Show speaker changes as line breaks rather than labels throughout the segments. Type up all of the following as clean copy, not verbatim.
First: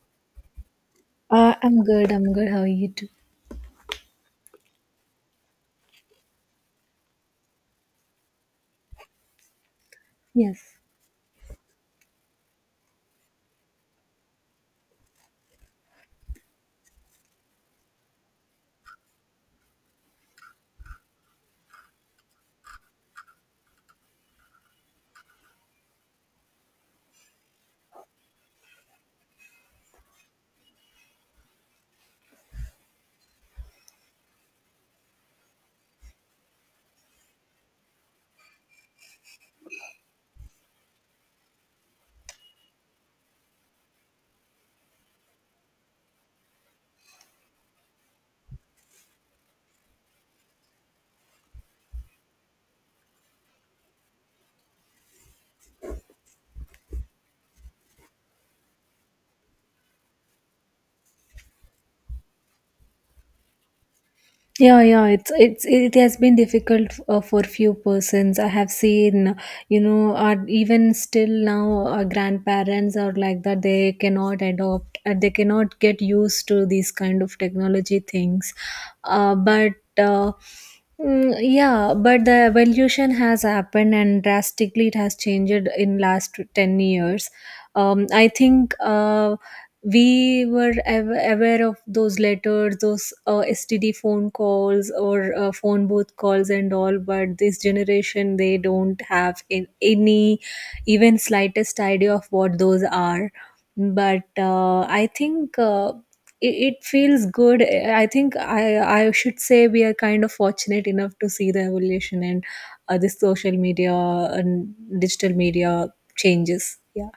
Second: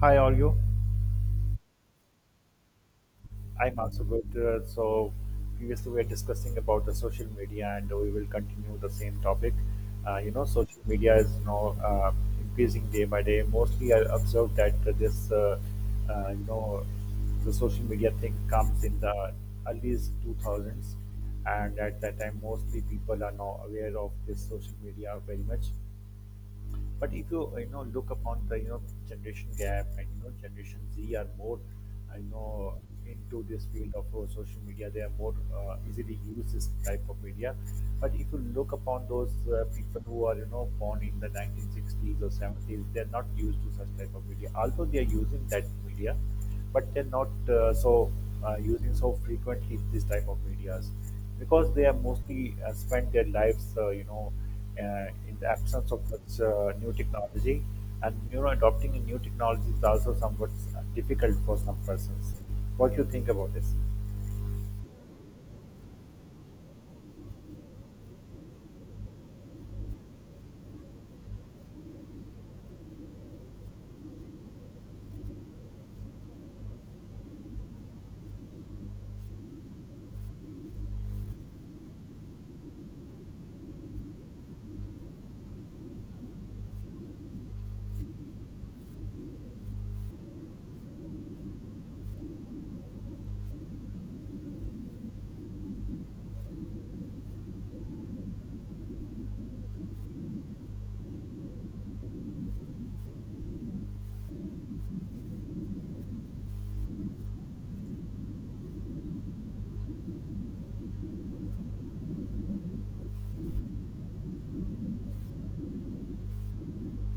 Hi, all you?
I'm good. I'm good. How are you too?
I'm also good. So previously we were discussing about the social media, and we will continue the same topic.
Yes.
Social media is now increasing day by day. Mostly, I observed that uh, you know, the social media thing comes in the early 2000s, and at that time, mostly people are now aware of this social media very much. But if you you know look upon the generation gap and generation Z are more you know into this field of social media, they are more easily use this type of media. But if you look upon those people who are born in the 1960s or 70s, they are not used to such type of media. Although they are using that media, but they're not using so frequently this type of medias because they have mostly spent their lives in the absence of such new technology. And you know, adopting a new technology is also somewhat difficult for some persons. What do you think about this?
Yeah, yeah. It has been difficult for few persons. I have seen, you know, are even still now grandparents are like that. They cannot adopt. They cannot get used to these kind of technology things. But. Uh, Mm, yeah, but the evolution has happened and drastically it has changed in last 10 years. I think we were aware of those letters, those STD phone calls or phone booth calls and all, but this generation they don't have in any even slightest idea of what those are. But I think it feels good. I think I should say we are kind of fortunate enough to see the evolution and this social media and digital media changes. Yeah.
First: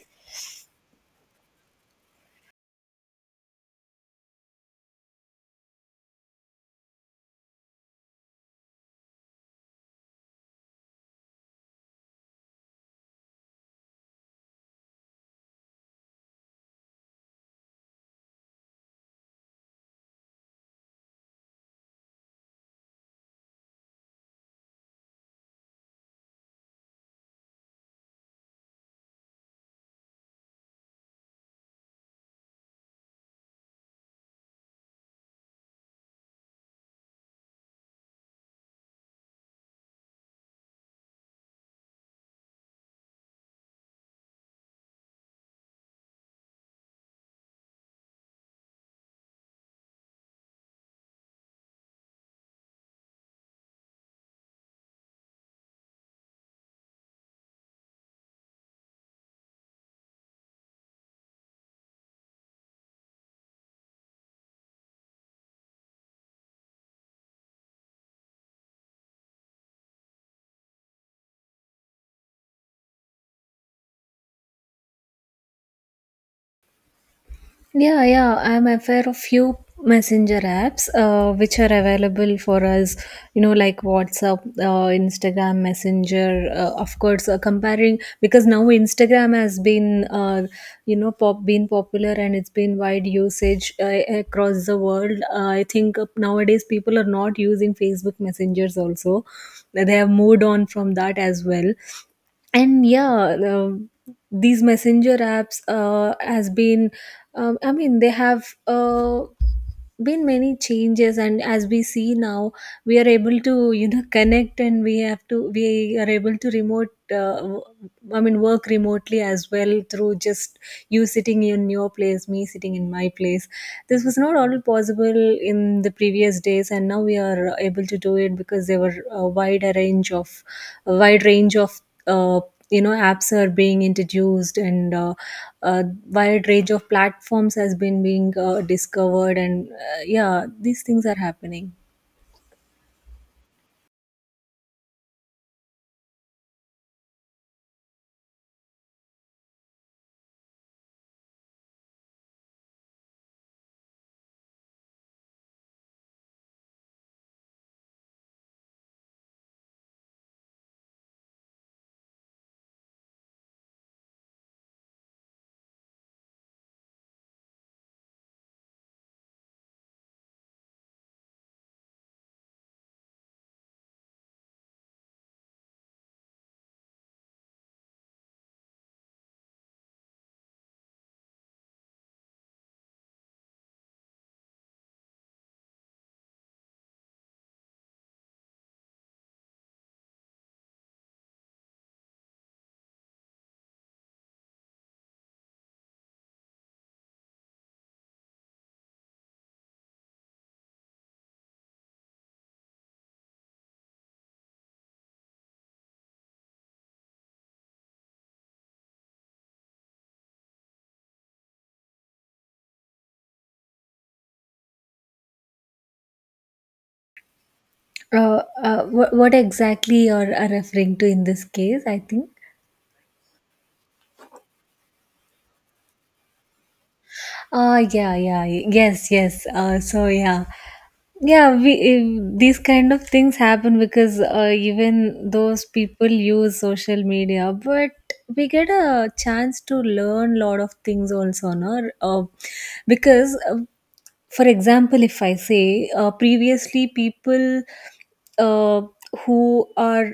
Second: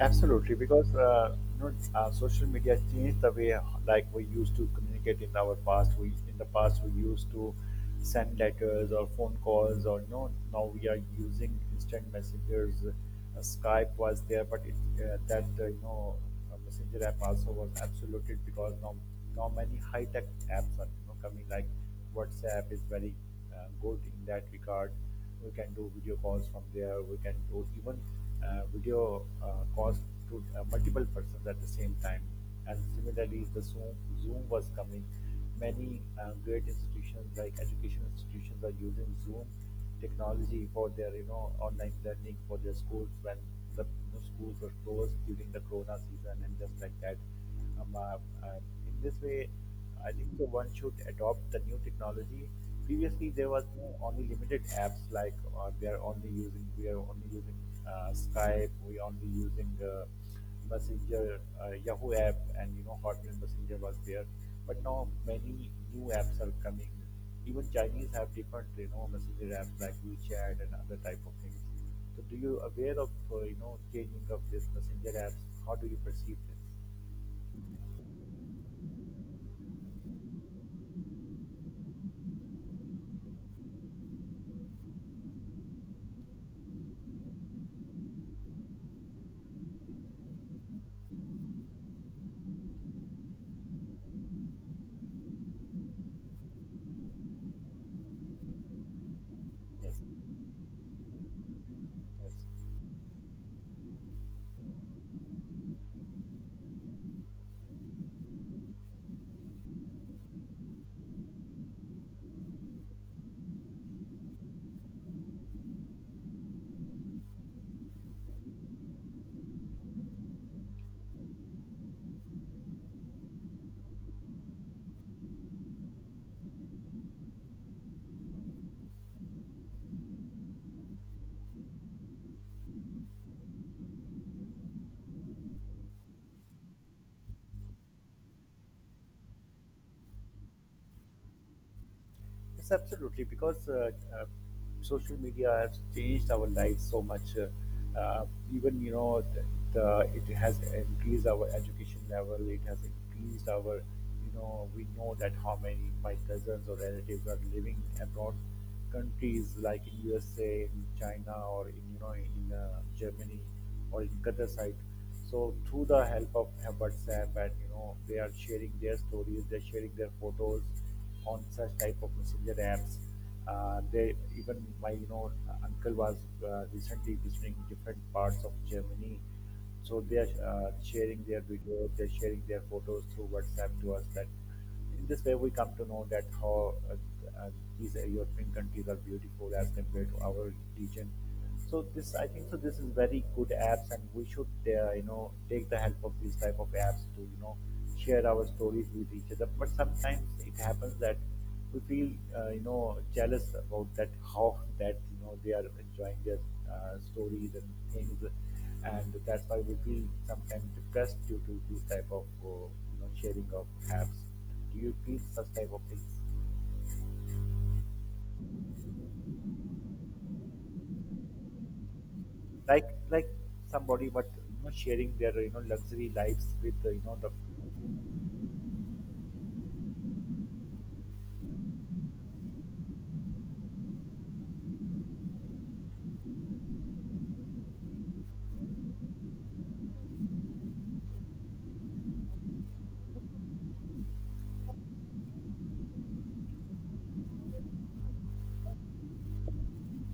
Absolutely, because social media changed the way like we used to communicate in our past. We in the past we used to send letters or phone calls, or you know, now we are using instant messengers. Skype was there, but it, that you know, Messenger app also was absoluted because now many high tech apps are coming like WhatsApp is very good in that regard. We can do video calls from there. We can do even video calls to multiple persons at the same time. And similarly, the Zoom was coming. Many great institutions like education institutions are using Zoom technology for their online learning for their schools when the schools were closed during the corona season and just like that. Um, uh, uh, in this way, I think so one should adopt the new technology. Previously, there was no only limited apps like we are only using Skype, we are only using Messenger, Yahoo app, and Hotmail Messenger was there. But now many new apps are coming. Even Chinese have different messenger apps like WeChat and other type of things. So do you aware of, changing of this messenger apps? How do you perceive this?
Yeah, yeah, I'm aware of few messenger apps which are available for us, you know, like WhatsApp, Instagram Messenger, of course, comparing because now Instagram has been, you know, pop been popular and it's been wide usage across the world. I think nowadays people are not using Facebook messengers also. They
Yes,
have moved on from that as well.
yes.
And yeah, these messenger apps has been, I mean, they have been many changes. And as we see now, we are able to, you know, connect, and we are able to uh, w- I mean work remotely as well through just you sitting in your place, me sitting in my place. This was not all possible in the previous days, and now we are able to do it because there were a wider range of a wide range of uh, you know apps are being introduced, and a wide range of platforms has been being discovered. And yeah, these things are happening.
Yes, absolutely. Because uh, social media has changed our lives so much. Uh, Even, it has increased our education level. It has increased our, you know, we know that how many my cousins or relatives are living abroad countries like in USA, in China, or in, Germany or in Qatar side. So through the help of WhatsApp and they are sharing their stories, they're sharing their photos on such type of messenger apps. They even my uncle was recently visiting different parts of Germany, so they are sharing their videos, they're sharing their photos through WhatsApp to us that in this way we come to know that how uh, these European countries are beautiful as compared to our region. So this, I think, so this is very good apps, and we should, take the help of these type of apps to, you know, share our stories with each other. But sometimes it happens that we feel jealous about that how that you know they are enjoying their stories and things, and that's why we feel sometimes depressed due to these type of, sharing of apps. Do you feel such type of things?
Uh, what exactly you're referring to in this case, I think?
Like somebody, but you know, sharing their you know luxury lives with the.
Yeah, yeah, yes, yes. So, yeah. Yeah, these kind of things happen because even those people use social media, but we get a chance to learn lot of things also, no? Because for example, if I say previously people uh, who are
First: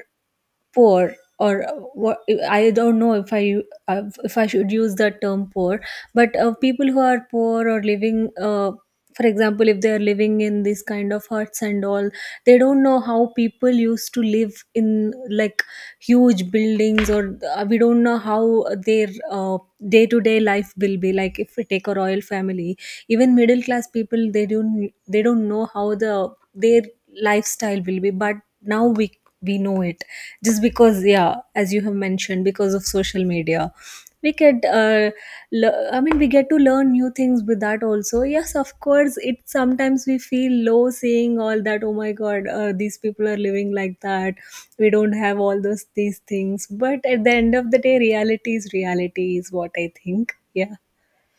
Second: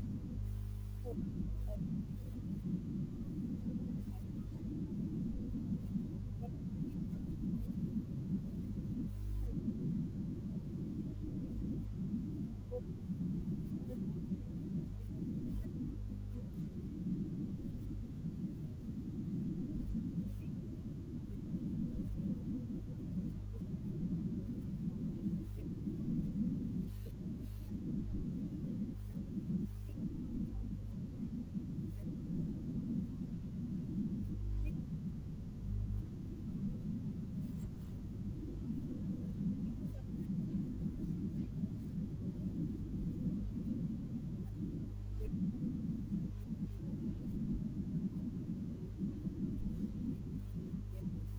poor or what, I don't know if I if I should use the term poor, but people who are poor or living for example, if they are living in this kind of huts and all, they don't know how people used to live in, like, huge buildings. Or we don't know how their day-to-day life will be like if we take a royal family. Even middle class people, they don't know how the their lifestyle will be. But now we know it, just because, yeah, as you have mentioned, because of social media we get we get to learn new things with that also. Yes, of course, it sometimes we feel low seeing all that. Oh my god, these people are living like that, we don't have all those these things. But at the end of the day, reality is what I think. Yeah.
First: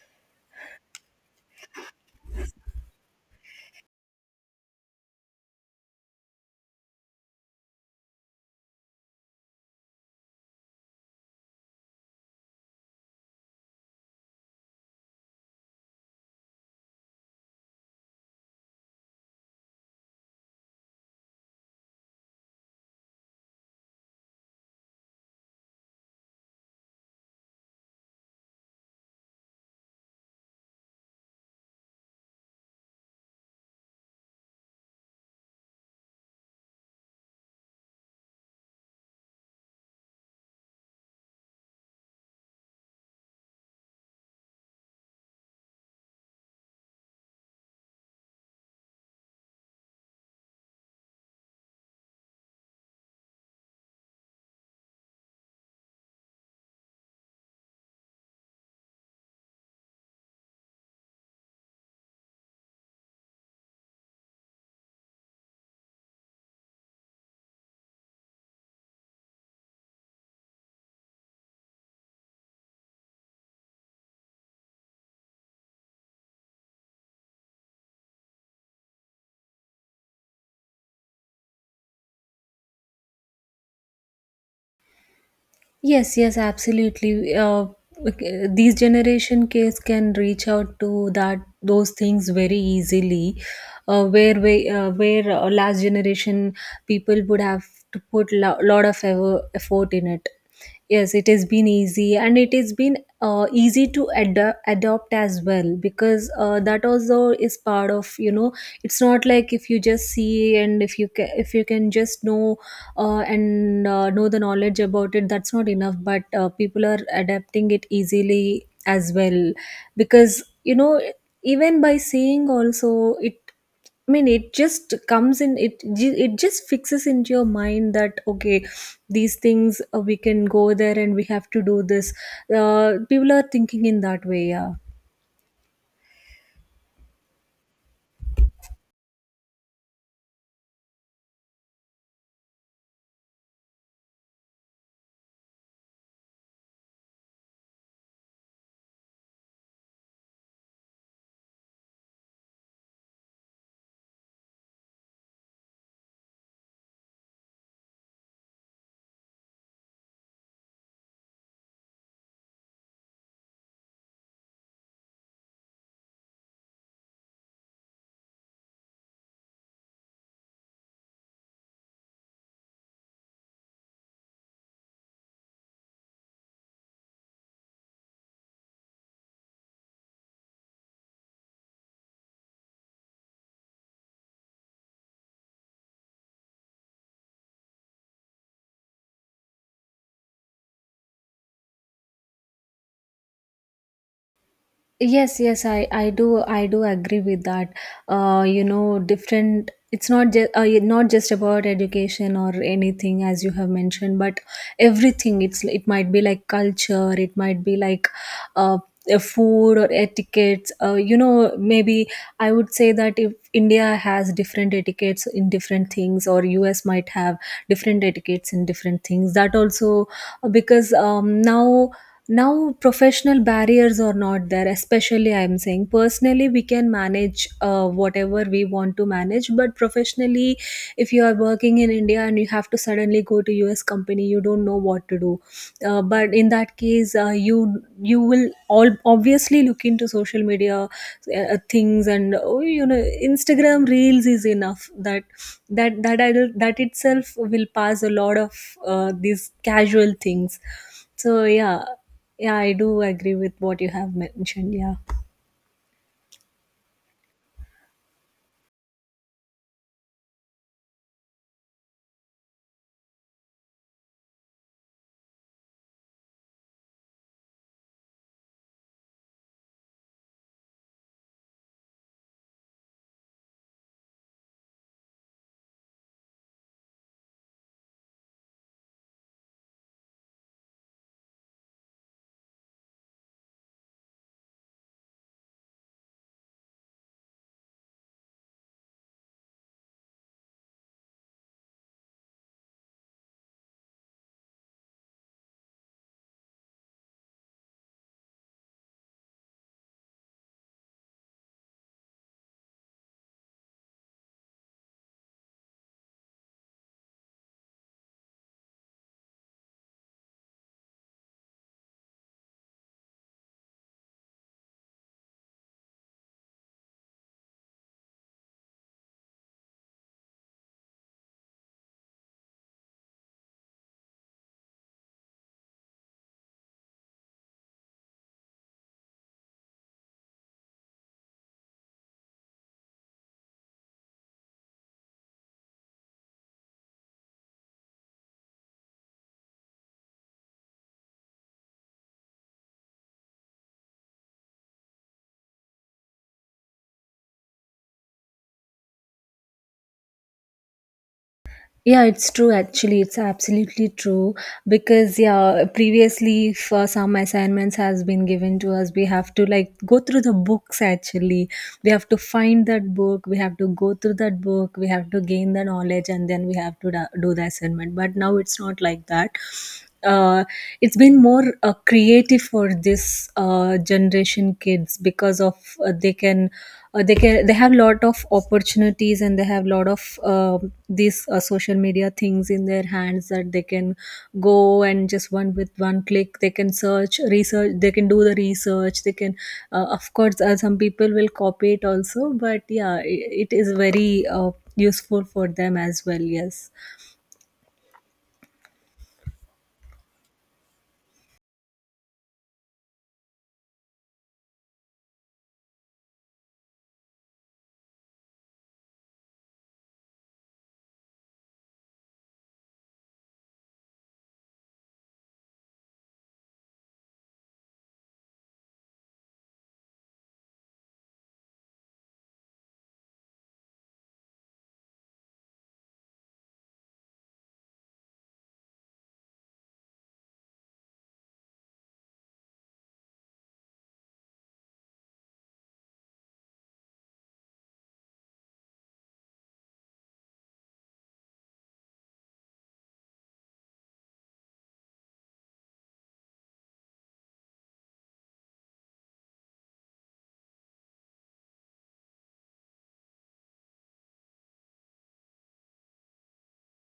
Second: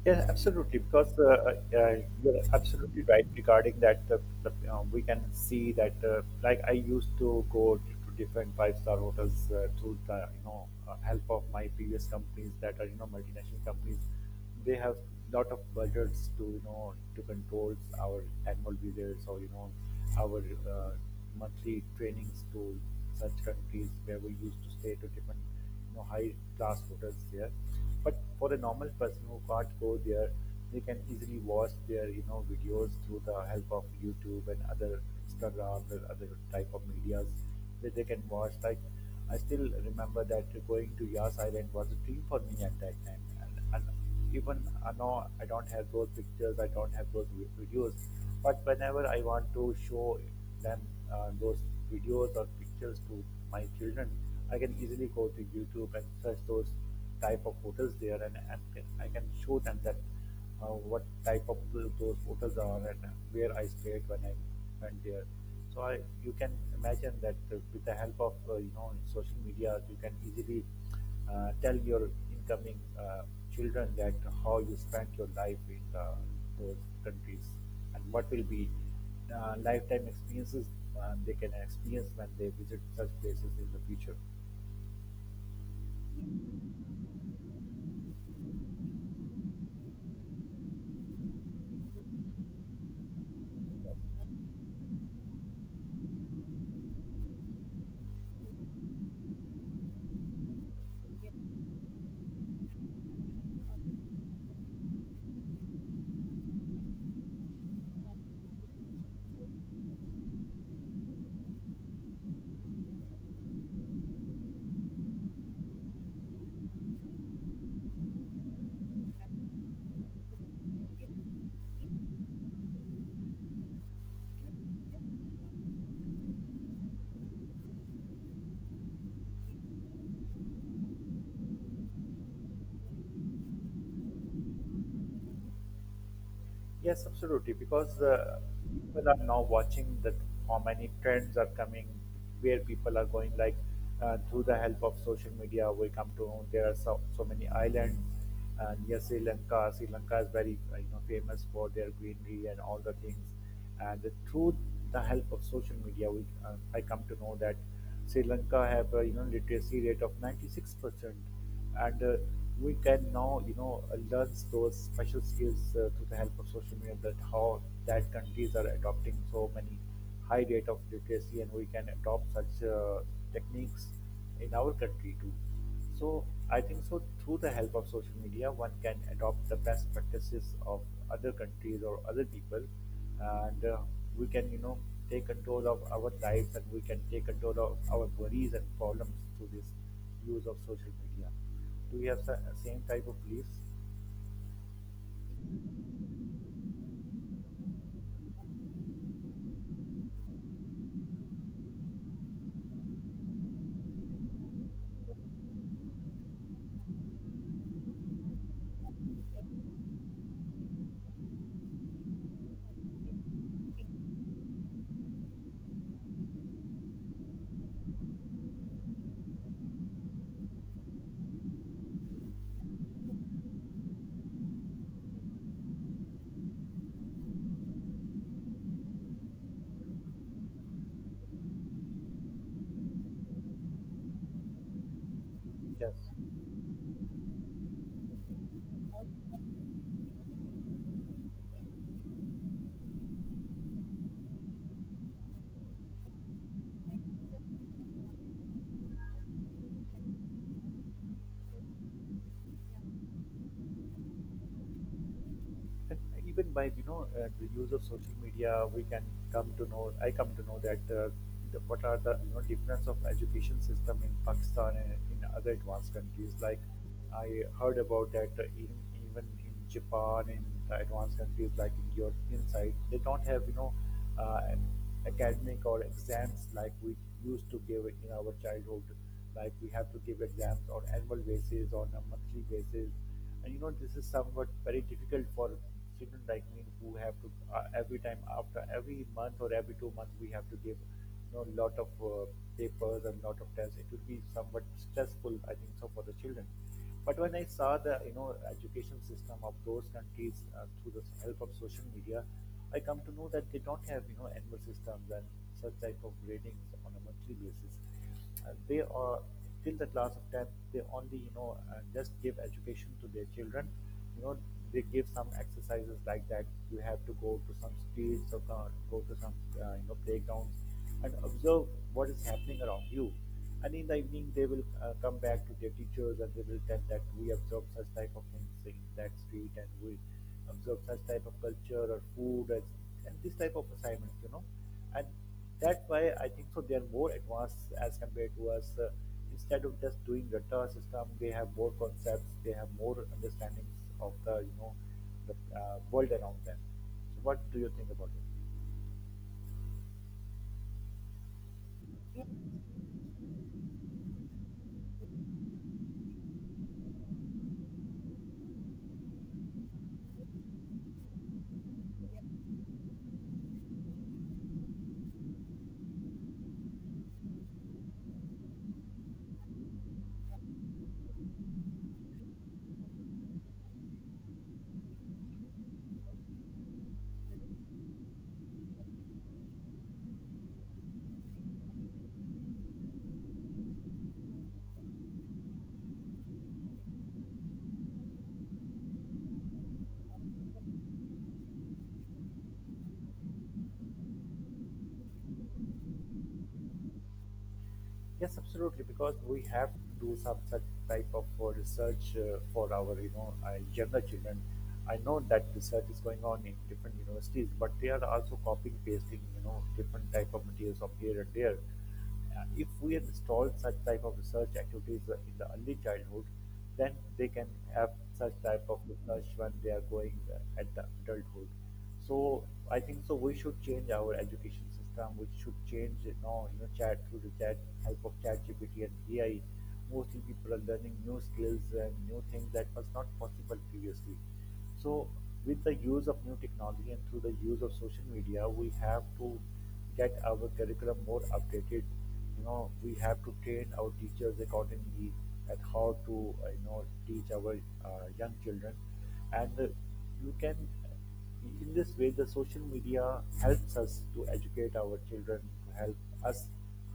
Yeah, absolutely. Because you're absolutely right regarding that. We can see that, like I used to go to different five-star hotels through the help of my previous companies that are you know multinational companies. They have lot of budgets to you know to control our annual visits or our monthly trainings to such countries where we used to stay to different you know high class hotels there, but for a normal person who can't go there, they can easily watch their you know videos through the help of YouTube and other Instagram and other type of medias, that they can watch like I still remember that going to Yas Island was a dream for me at that time. And even no, I don't have those pictures, I don't have those videos. But whenever I want to show them those videos or pictures to my children, I can easily go to YouTube and search those type of hotels there, and, I can show them that what type of those hotels are and where I stayed when I went there. So I, you can imagine that with the help of you know social media, you can easily tell your incoming children that how you spent your life in those countries and what will be lifetime experiences they can experience when they visit such places in the future.
Yes, yes, absolutely. Okay, these generation kids can reach out to that those things very easily, where last generation people would have to put lot of ever effort in it. Yes, it has been easy and it has been easy to adopt as well because that also is part of, you know, it's not like if you just see and if you if you can just know and know the knowledge about it, that's not enough. But people are adapting it easily as well, because you know, even by seeing also it, I mean, it just comes in. It just fixes into your mind that okay, these things we can go there and we have to do this. People are thinking in that way, yeah.
Yes, absolutely. Because people are now watching that how many trends are coming, where people are going. Like through the help of social media, we come to know there are so, so many islands near Sri Lanka. Sri Lanka is very you know famous for their greenery and all the things. And through the help of social media, we I come to know that Sri Lanka have a you know literacy rate of 96%, and we can now you know learn those special skills through the help of social media, that how that countries are adopting so many high rate of literacy and we can adopt such techniques in our country too. So I think so through the help of social media one can adopt the best practices of other countries or other people, and we can you know take control of our lives and we can take control of our worries and problems through this use of social media. Do we have the same type of beliefs?
Yes, yes, I do, I do agree with that. You know, different, it's not just not just about education or anything, as you have mentioned, but everything. It's, it might be like culture, it might be like uh food or etiquettes. You know, maybe I would say that if India has different etiquettes in different things, or US might have different etiquettes in different things, that also. Because now professional barriers are not there. Especially I'm saying personally we can manage whatever we want to manage. But professionally, if you are working in India and you have to suddenly go to US company, you don't know what to do.
Yes.
But in that case you will all obviously look into social media things. And oh, you know, Instagram reels is enough that that itself will pass a lot of these casual things. So yeah, yeah, I do agree with what you have mentioned. Yeah.
And even by you know the use of social media, we can come to know. I come to know that what are the you know difference of education system in Pakistan and in other advanced countries. Like I heard about that even in Japan, in the advanced countries like in European side, they don't have you know an academic or exams like we used to give in our childhood. Like we have to give exams on annual basis, on a monthly basis, and you know this is somewhat very difficult for children like me who have to every time after every month or every 2 months we have to give you know lot of papers and lot of tests. It will be somewhat stressful I think so for the children. But when I saw the you know education system of those countries through the help of social media, I come to know that they don't have you know annual systems and such type of ratings on a monthly basis. They are till the class of tenth. They only you know just give education to their children, you know, they give some exercises like that. You have to go to some streets or go to some you know playgrounds and observe what is happening around you, and in the evening they will come back to their teachers and they will tell that we observe such type of things in that street and we observe such type of culture or food as, and this type of assignments you know. And that's why I think so they are more advanced as compared to us. Instead of just doing Ratta system, they have more concepts, they have more understandings of the world around them. So what do you think about it?
Yeah, it's true actually. It's absolutely true because, yeah, previously for some assignments has been given to us, we have to like go through the books actually. We have to find that book, we have to go through that book, we have to gain the knowledge, and then we have to do the assignment. But now it's not like that. Uh, it's been more creative for this generation kids because of uh, they can they can, they have lot of opportunities, and they have lot of um these social media things in their hands, that they can go and just one with one click they can search research, they can do the research. They can Of course some people will copy it also, but yeah, it is very useful for them as well. Yes.
Yes, absolutely, because we have to do some such type of research for our, younger children. I know that research is going on in different universities, but they are also copying, pasting, you know, different type of materials from here and there. If we install such type of research activities in the early childhood, then they can have such type of research when they are going at the adulthood. So I think so we should change our education system. We should change you know chat through the chat help of chat GPT and AI. Mostly people are learning new skills and new things that was not possible previously. So with the use of new technology and through the use of social media, we have to get our curriculum more updated. You know, we have to train our teachers accordingly at how to you know teach our young children, and you can in this way the social media helps us to educate our children, to help us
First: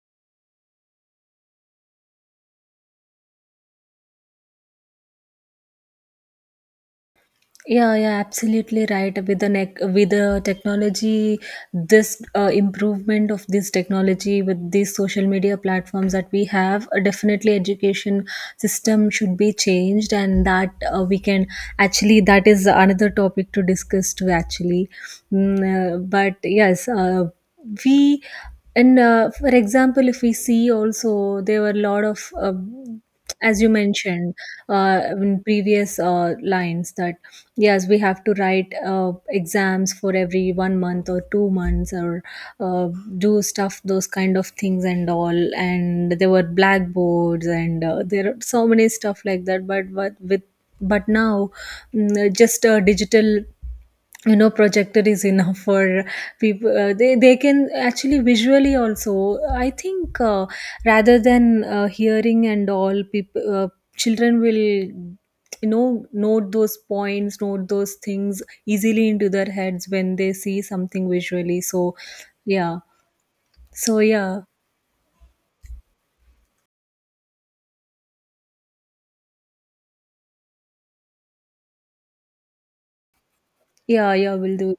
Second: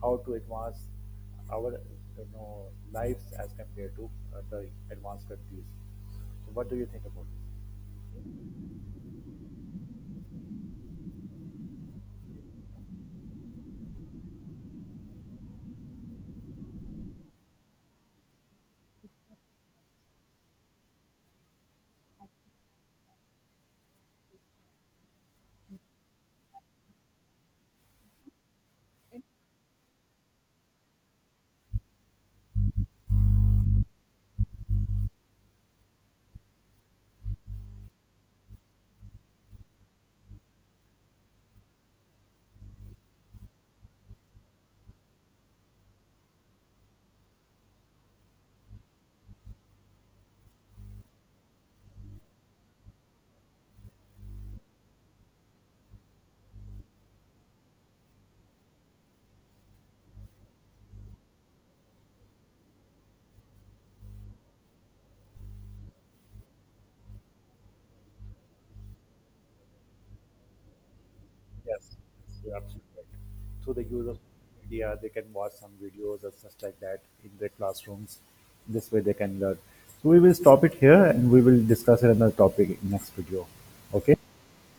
how to advance our you know lives as compared to the advanced countries. So what do you think about this?
Yeah, yeah, absolutely right. With the technology, this improvement of this technology with these social media platforms that we have, definitely education system should be changed. And that we can actually, that is another topic to discuss too. Actually, but yes, we and for example, if we see also there were a lot of. As you mentioned in previous lines that, yes, we have to write exams for every one month or 2 months, or uh, do stuff, those kind of things and all. And there were blackboards and there are so many stuff like that. But now, just a digital, you know, projector is enough for people, they can actually visually also I think rather than hearing and all, people, children will, you know, note those points, note those things easily into their heads when they see something visually. So
Yes, yes, you're
yeah,
absolutely right. Through the
so
use of
yeah,
media, they can watch some videos or such like that in their classrooms. This way they can learn. So we will stop it here and we will discuss another topic in next video.
yeah, yeah,
Okay.
we'll do.